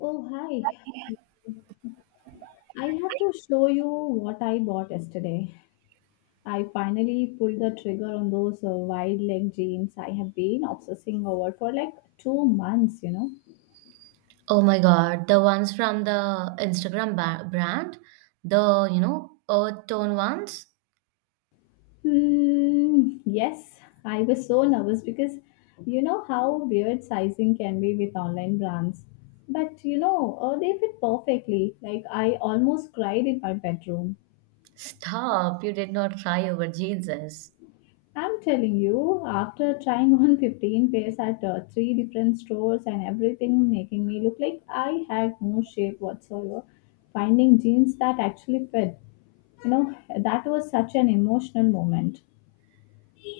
Oh, hi. I have to show you what I bought yesterday. I finally pulled the trigger on those wide leg jeans I have been obsessing over for like two months. Oh my God, the ones from the Instagram brand, the, earth tone ones? Hmm, yes, I was so nervous because you know how weird sizing can be with online brands. But they fit perfectly. Like, I almost cried in my bedroom. Stop, you did not cry over jeanses. I'm telling you, after trying 115 pairs at three different stores and everything making me look like I had no shape whatsoever, finding jeans that actually fit, that was such an emotional moment.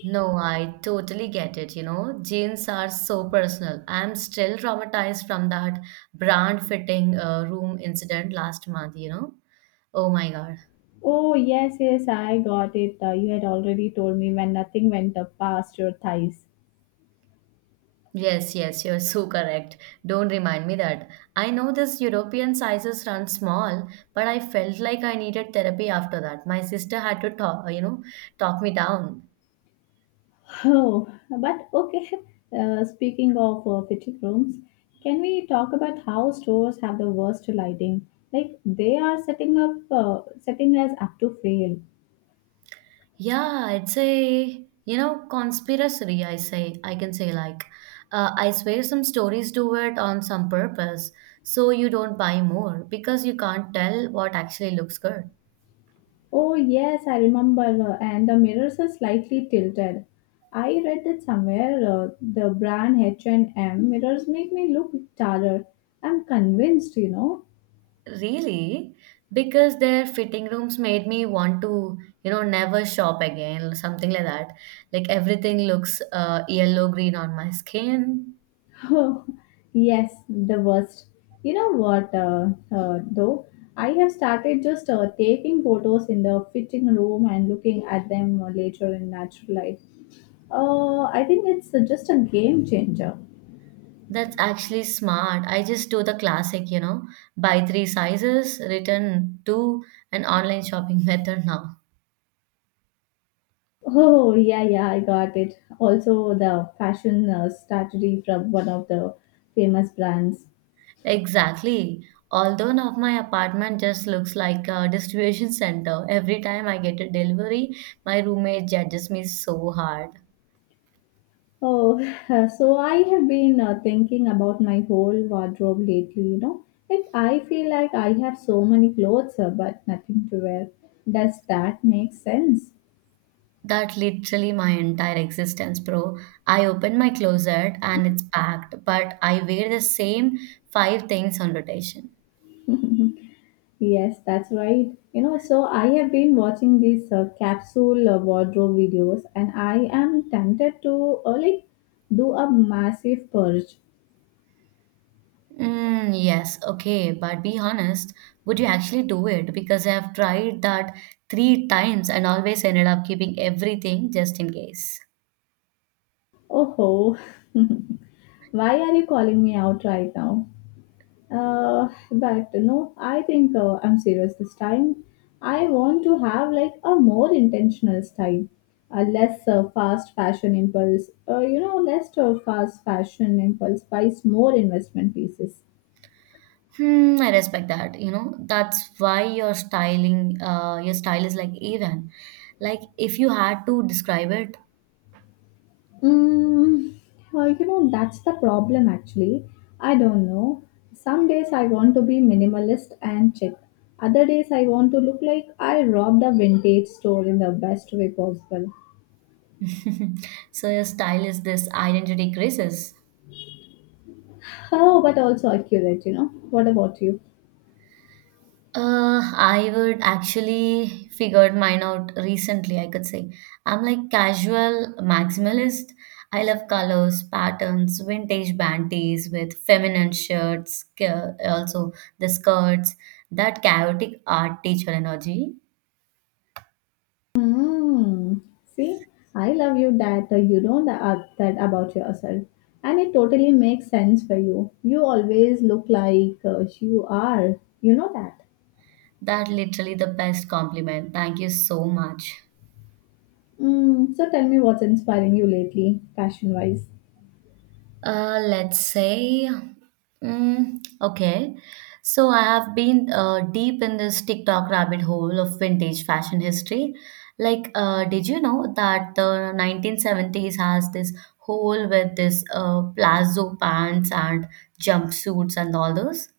No, I totally get it, Jeans are so personal. I'm still traumatized from that brand fitting room incident last month, Oh my God. Oh, yes, yes, I got it. You had already told me when nothing went up past your thighs. Yes, yes, you're so correct. Don't remind me that. I know this European sizes run small, but I felt like I needed therapy after that. My sister had to talk me down. Oh, but okay. Speaking of fitting rooms, can we talk about how stores have the worst lighting? Like they are setting us up to fail. Yeah, it's a, conspiracy, I can say like, I swear some stories do it on some purpose, so you don't buy more because you can't tell what actually looks good. Oh yes, I remember. And the mirrors are slightly tilted. I read that somewhere. The brand H&M mirrors make me look taller. I'm convinced. Really? Because their fitting rooms made me want to, never shop again, something like that. Like everything looks yellow green on my skin. Oh, yes, the worst. You know what, though? I have started just taking photos in the fitting room and looking at them later in natural light. I think it's just a game changer. That's actually smart. I just do the classic, buy three sizes, return two, an online shopping method now. Oh, yeah, yeah, I got it. Also, the fashion strategy from one of the famous brands. Exactly. Although now my apartment just looks like a distribution center. Every time I get a delivery, my roommate judges me so hard. Oh, so I have been thinking about my whole wardrobe lately. Like, I feel like I have so many clothes, but nothing to wear. Does that make sense? That literally my entire existence, bro. I open my closet and it's packed, but I wear the same five things on rotation. Yes, that's right. You know, so I have been watching these capsule wardrobe videos, and I am tempted to like do a massive purge. Mm, yes, okay, but be honest, would you actually do it? Because I have tried that three times and always ended up keeping everything just in case. Oh ho! Why are you calling me out right now? But no, I think I'm serious this time. I want to have like a more intentional style, a less fast fashion less fast fashion impulse buys more investment pieces. Hmm, I respect that. You know, that's why your your style is like even. Like, if you had to describe it, Mm, that's the problem actually. I don't know. Some days I want to be minimalist and chic. Other days I want to look like I robbed a vintage store in the best way possible. so your style is this identity crisis. How, but also accurate. What about you? I would actually figured mine out recently, I could say. I'm like casual maximalist. I love colors, patterns, vintage panties with feminine shirts, also the skirts, that chaotic art teacher energy. Hmm. See, I love you that you know that, that about yourself, and it totally makes sense for you. You always look like you are. You know that. That literally the best compliment. Thank you so much. So tell me what's inspiring you lately, fashion wise. Let's say, mm, okay. So I have been deep in this TikTok rabbit hole of vintage fashion history. Like, did you know that the 1970s has this whole with this palazzo pants and jumpsuits and all those?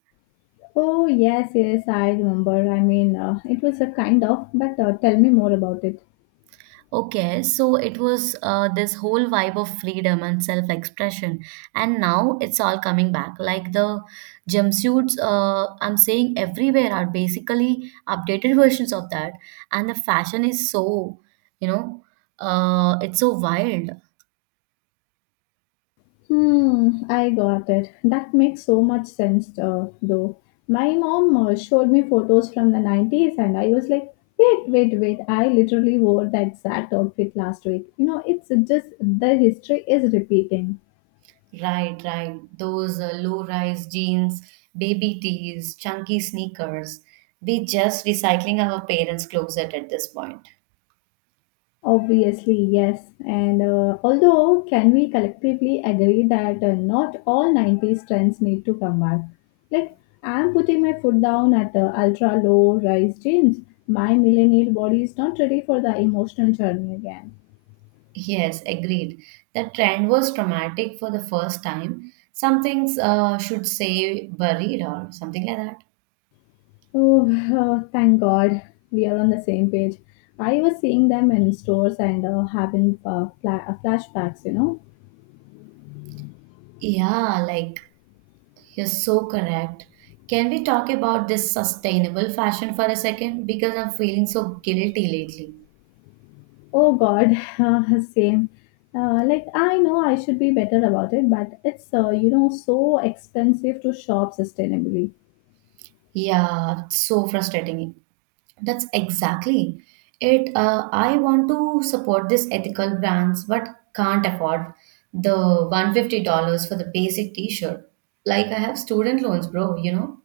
Oh yes, yes, I remember. I mean, it was a kind of, but tell me more about it. Okay, so it was this whole vibe of freedom and self-expression, and now it's all coming back. Like the jumpsuits, I'm saying everywhere are basically updated versions of that, and the fashion is so, you know, it's so wild. Hmm, I got it. That makes so much sense, though. My mom showed me photos from the 90s, and I was like, wait, wait, wait. I literally wore the exact outfit last week. You know, it's just the history is repeating. Right, right. Those low-rise jeans, baby tees, chunky sneakers. We just recycling our parents' closet at this point. Obviously, yes. And although, can we collectively agree that not all 90s trends need to come back? Like, I'm putting my foot down at ultra low rise jeans. My millennial body is not ready for the emotional journey again. Yes, agreed. That trend was traumatic for the first time. Some things should say buried or something like that. Oh, thank God we are on the same page. I was seeing them in stores and having flashbacks. Yeah, like you're so correct. Can we talk about this sustainable fashion for a second? Because I'm feeling so guilty lately. Oh God, same. Like I know I should be better about it, but it's so expensive to shop sustainably. Yeah, it's so frustrating. That's exactly it. I want to support these ethical brands, but can't afford the $150 for the basic t-shirt. Like I have student loans, bro, you know?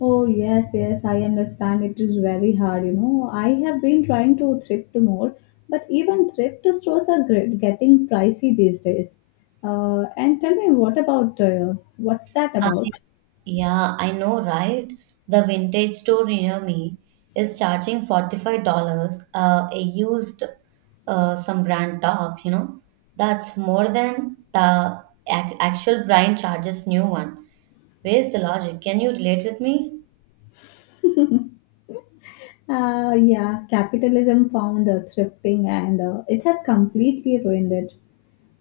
Oh yes, yes, I understand. It is very hard. I have been trying to thrift more, but even thrift stores are getting pricey these days. And tell me, what's that I, about? yeah, I know, right? The vintage store near me is charging $45 a used some brand top, you know. That's more than the ac actual brand charges new one. Where's the logic? Can you relate with me? Yeah, capitalism found thrifting and it has completely ruined it.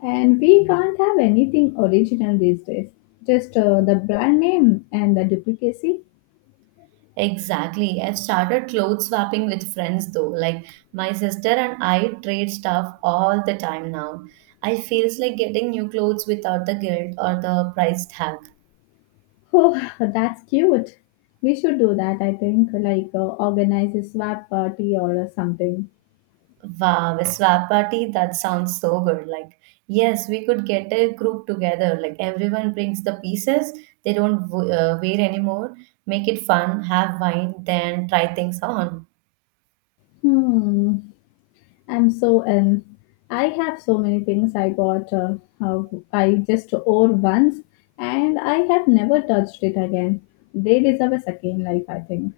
And we can't have anything original these days. Just the brand name and the duplicacy. Exactly. I've started clothes swapping with friends though. Like my sister and I trade stuff all the time now. I feels like getting new clothes without the guilt or the price tag. Oh, that's cute. We should do that, I think, like organize a swap party or something. Wow, a swap party? That sounds so good. Like, yes, we could get a group together. Like, everyone brings the pieces they don't wear anymore. Make it fun, have wine, then try things on. Hmm. I'm so in. I have so many things I bought. Uh, I just wore once, and I have never touched it again. They deserve a second life, I think.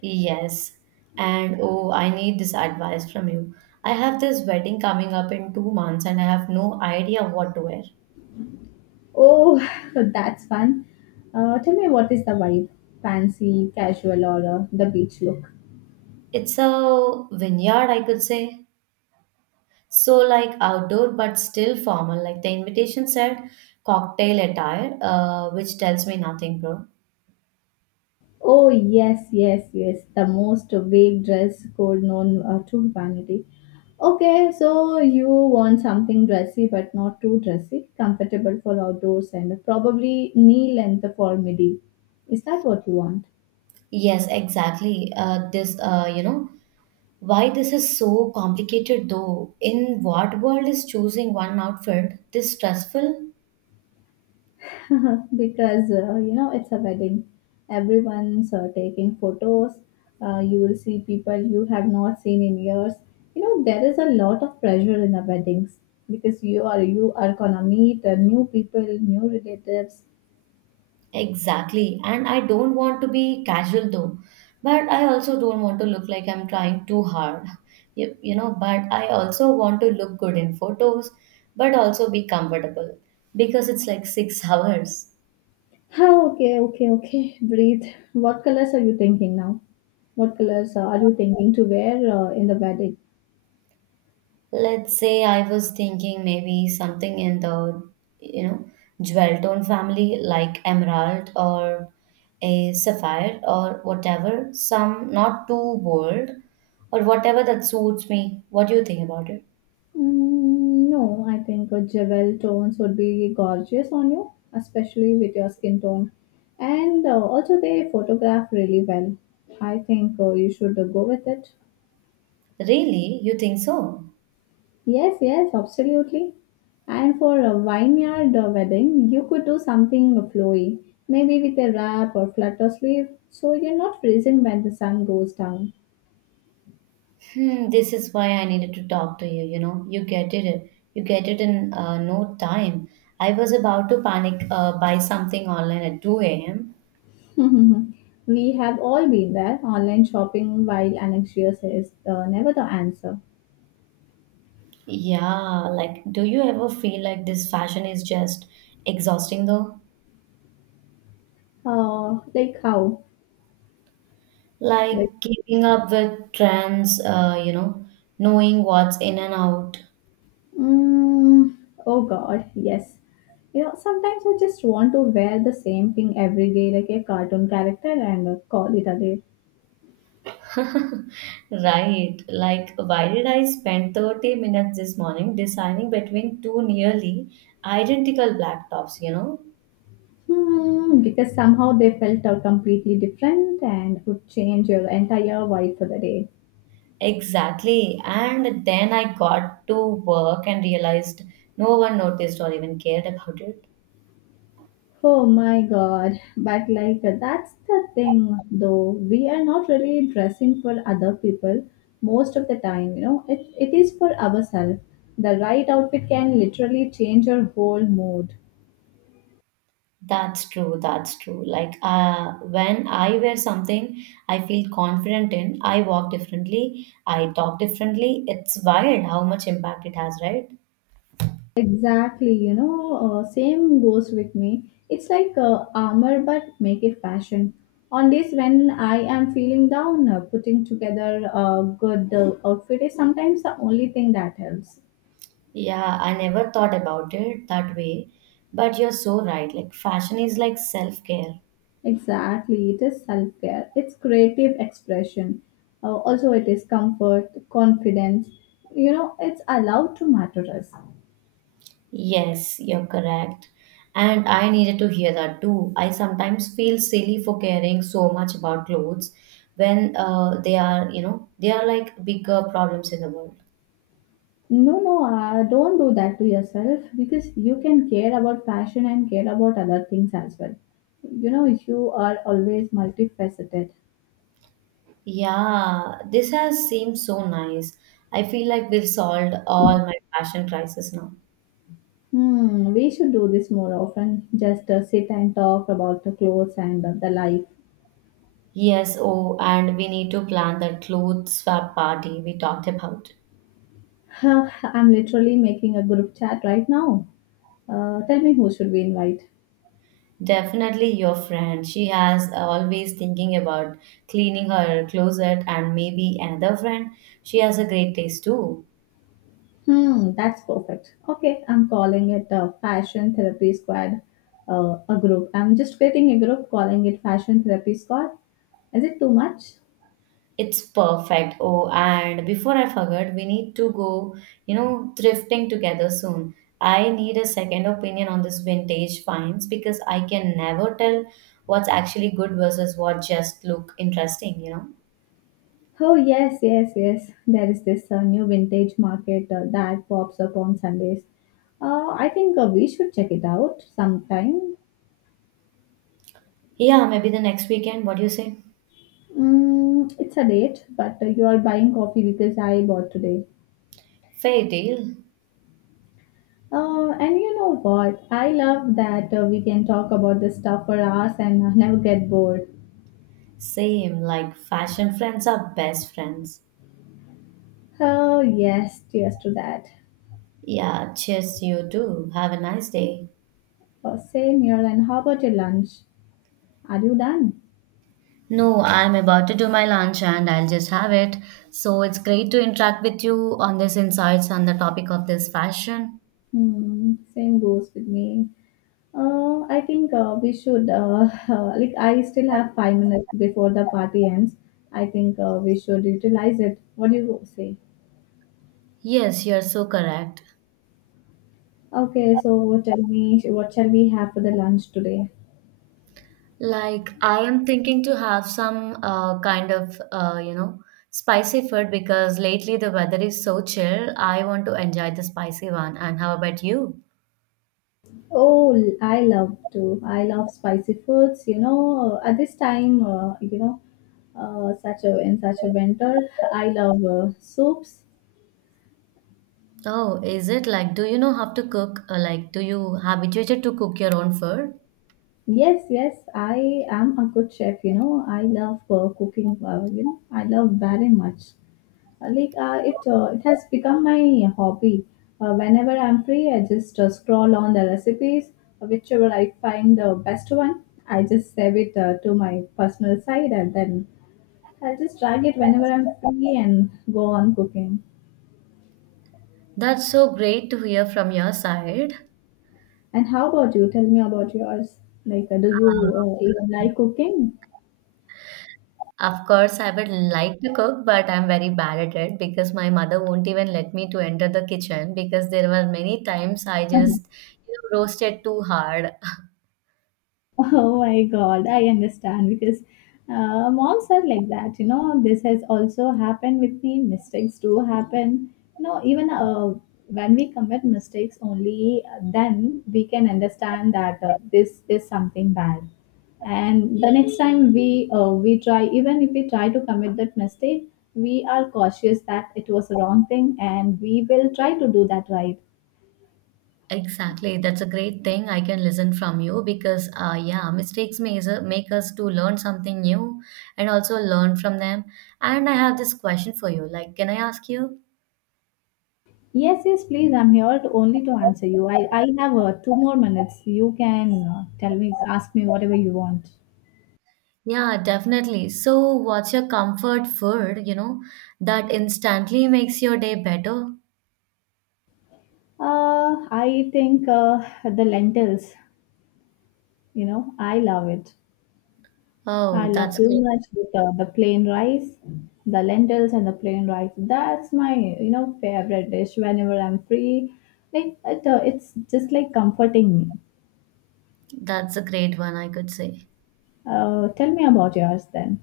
Yes. And oh, I need this advice from you. I have this wedding coming up in 2 months and I have no idea what to wear. Oh, that's fun. Tell me, what is the vibe? Fancy, casual, or the beach look? It's a vineyard, I could say. So like outdoor but still formal. Like the invitation said cocktail attire, which tells me nothing, bro. Oh yes, yes, yes. The most vague dress code known to humanity. Okay, so you want something dressy but not too dressy, comfortable for outdoors and probably knee length for midi. Is that what you want? Yes, exactly. Why this is so complicated though? In what world is choosing one outfit this stressful? Because you know it's a wedding. Everyone's taking photos. You will see people you have not seen in years. You know there is a lot of pressure in the weddings, because you are gonna meet new people, new relatives. Exactly. And I don't want to be casual though. But I also don't want to look like I'm trying too hard. You know, but I also want to look good in photos, but also be comfortable because it's like six hours. Oh, okay, okay, okay, breathe. what colors are you thinking now what colors are you thinking to wear in the wedding? Let's say I was thinking maybe something in the, you know, jewel tone family like emerald or a sapphire or whatever, some not too bold or whatever that suits me. What do you think about it? No, I think a jewel tones would be gorgeous on you, especially with your skin tone. And also, they photograph really well. I think you should go with it. Really? You think so? Yes, yes, absolutely. And for a vineyard wedding, you could do something flowy, maybe with a wrap or flutter sleeve, so you're not freezing when the sun goes down. Hmm, this is why I needed to talk to you, you know. You get it. You get it in no time. I was about to panic buy something online at 2 a.m. We have all been there. Online shopping while anxious is never the answer. Yeah, like do you ever feel like this fashion is just exhausting though? Like how? Like Like, keeping up with trends, knowing what's in and out. mm, oh God, yes. You know, sometimes I just want to wear the same thing every day, like a cartoon character, and call it a day. Right, like why did I spend 30 minutes this morning deciding between two nearly identical black tops, you know? Hmm, because somehow they felt completely different and would change your entire vibe for the day. Exactly. And then I got to work and realized no one noticed or even cared about it. Oh my god. But like that's the thing though. We are not really dressing for other people most of the time. It is for ourselves. The right outfit can literally change your whole mood. That's true, that's true. Like when I wear something I feel confident in, I walk differently, I talk differently. It's wild how much impact it has, right? Exactly, same goes with me. It's like armor but make it fashion. On days when I am feeling down, putting together a good outfit is sometimes the only thing that helps. Yeah, I never thought about it that way, but you're so right. Like, fashion is like self care. Exactly, it is self care, it's creative expression. Also, it is comfort, confidence. You know, it's allowed to matter us. Yes, you're correct. And I needed to hear that too. I sometimes feel silly for caring so much about clothes when they are like bigger problems in the world. No, no, don't do that to yourself because you can care about fashion and care about other things as well. You know, you are always multifaceted. Yeah, this has seemed so nice. I feel like we've solved all my fashion crisis now. Hmm, we should do this more often. Just sit and talk about the clothes and the life. Yes, oh, and we need to plan that clothes swap party we talked about. I'm literally making a group chat right now. Tell me, who should we invite? Definitely your friend. She has always thinking about cleaning her closet and maybe another friend. She has a great taste too. Hmm, that's perfect. Okay, I'm calling it a fashion therapy squad, a group. I'm just creating a group, calling it fashion therapy squad. Is it too much? It's perfect. Oh, and before I forget, we need to go, thrifting together soon. I need a second opinion on this vintage finds because I can never tell what's actually good versus what just look interesting, you know. Oh, yes, yes, yes. There is this new vintage market that pops up on Sundays. I think we should check it out sometime. Yeah, maybe the next weekend. What do you say? It's a date, but you are buying coffee because I bought today. Fair deal. And you know what? I love that we can talk about this stuff for hours and never get bored. Same, like fashion friends are best friends. Oh, yes, cheers to that. Yeah, cheers, you too. Have a nice day. Oh, same here. And how about your lunch? Are you done? No, I'm about to do my lunch and I'll just have it. So it's great to interact with you on this insights on the topic of this fashion. Hmm, same goes with me. I think we should, like, I still have 5 minutes before the party ends. I think we should utilize it. What do you say? Yes, you're so correct. Okay, so tell me, what shall we have for the lunch today? Like I am thinking to have some kind of spicy food because lately the weather is so chill. I want to enjoy the spicy one. And how about you? Oh, I love to. I love spicy foods. You know, at this time, such a winter, I love soups. Oh, is it like do you know how to cook? Like do you habituated to cook your own food? Yes, yes, I am a good chef. You know, I love cooking. I love very much. It has become my hobby. Whenever I'm free, I just scroll on the recipes, whichever I find the best one. I just save it to my personal side and then I'll just drag it whenever I'm free and go on cooking. That's so great to hear from your side. And how about you? Tell me about yours. Like, do Uh, you even like cooking? of course, I would like to cook, but I'm very bad at it because my mother won't even let me to enter the kitchen because there were many times I just, roasted too hard. Oh my God, I understand because moms are like that. You know, this has also happened with me. Mistakes do happen. You know, even when we commit mistakes, only then we can understand that this is something bad. And the next time we try, even if we try to commit that mistake, we are cautious that it was a wrong thing, and we will try to do that right. Exactly, that's a great thing I can listen from you because yeah, mistakes may make us to learn something new and also learn from them. And I have this question for you. Like, can I ask you? Yes, yes, please. I'm here to, only to answer you. I have 2 more minutes. You can tell me, ask me whatever you want. Yeah, definitely. So, what's your comfort food, that instantly makes your day better? I think the lentils, I love it. Oh, I love that's too great. much with the plain rice, the lentils and the plain rice. That's my, favorite dish whenever I'm free. Like, it's just like comforting me. That's a great one, I could say. Tell me about yours then.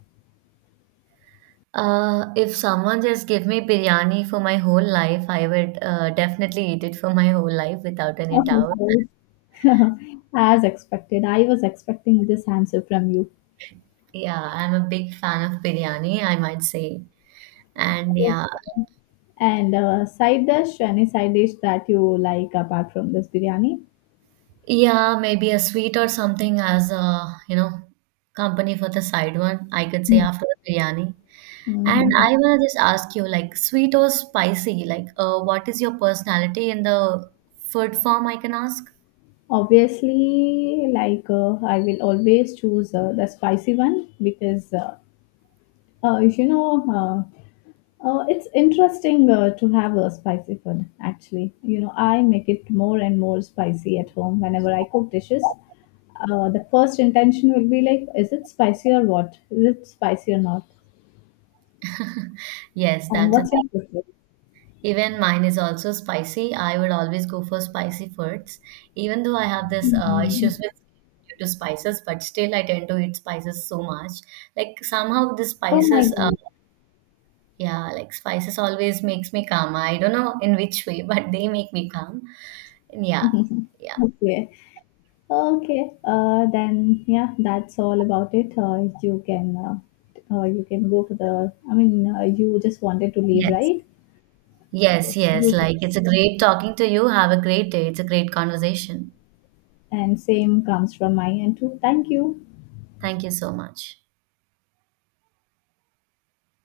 If someone just give me biryani for my whole life, I would definitely eat it for my whole life without any Oh, doubt. sorry. As expected, I was expecting this answer from you. Yeah, I'm a big fan of biryani, I might say. And yeah, And any side dish that you like apart from this biryani? yeah, maybe a sweet or something as a, company for the side one, I could say after the biryani. And Mm-hmm. I wanna just ask you, like, sweet or spicy? Like, what is your personality in the food form, I can ask? Obviously, like I will always choose the spicy one because, if you know, uh, it's interesting to have a spicy food, actually. You know, I make it more and more spicy at home whenever I cook dishes. The first intention will be like, is it spicy or what? Is it spicy or not? Yes, And that's it. what's your preference? Even mine is also spicy. I would always go for spicy foods, even though I have this issues Hmm. with due to spices, but still I tend to eat spices so much. Like somehow the Oh my spices, goodness. yeah, like spices always makes me calm. I don't know in which way, but they make me calm. And yeah, yeah, Okay. Okay. Then yeah, that's all about it. You can go for the. I mean, you just wanted to leave, yes. right? Yes, Yes, yes. you can. Like it's a great talking to you. Have a great day. It's a great conversation. And same comes from my end too. Thank you. Thank you so much.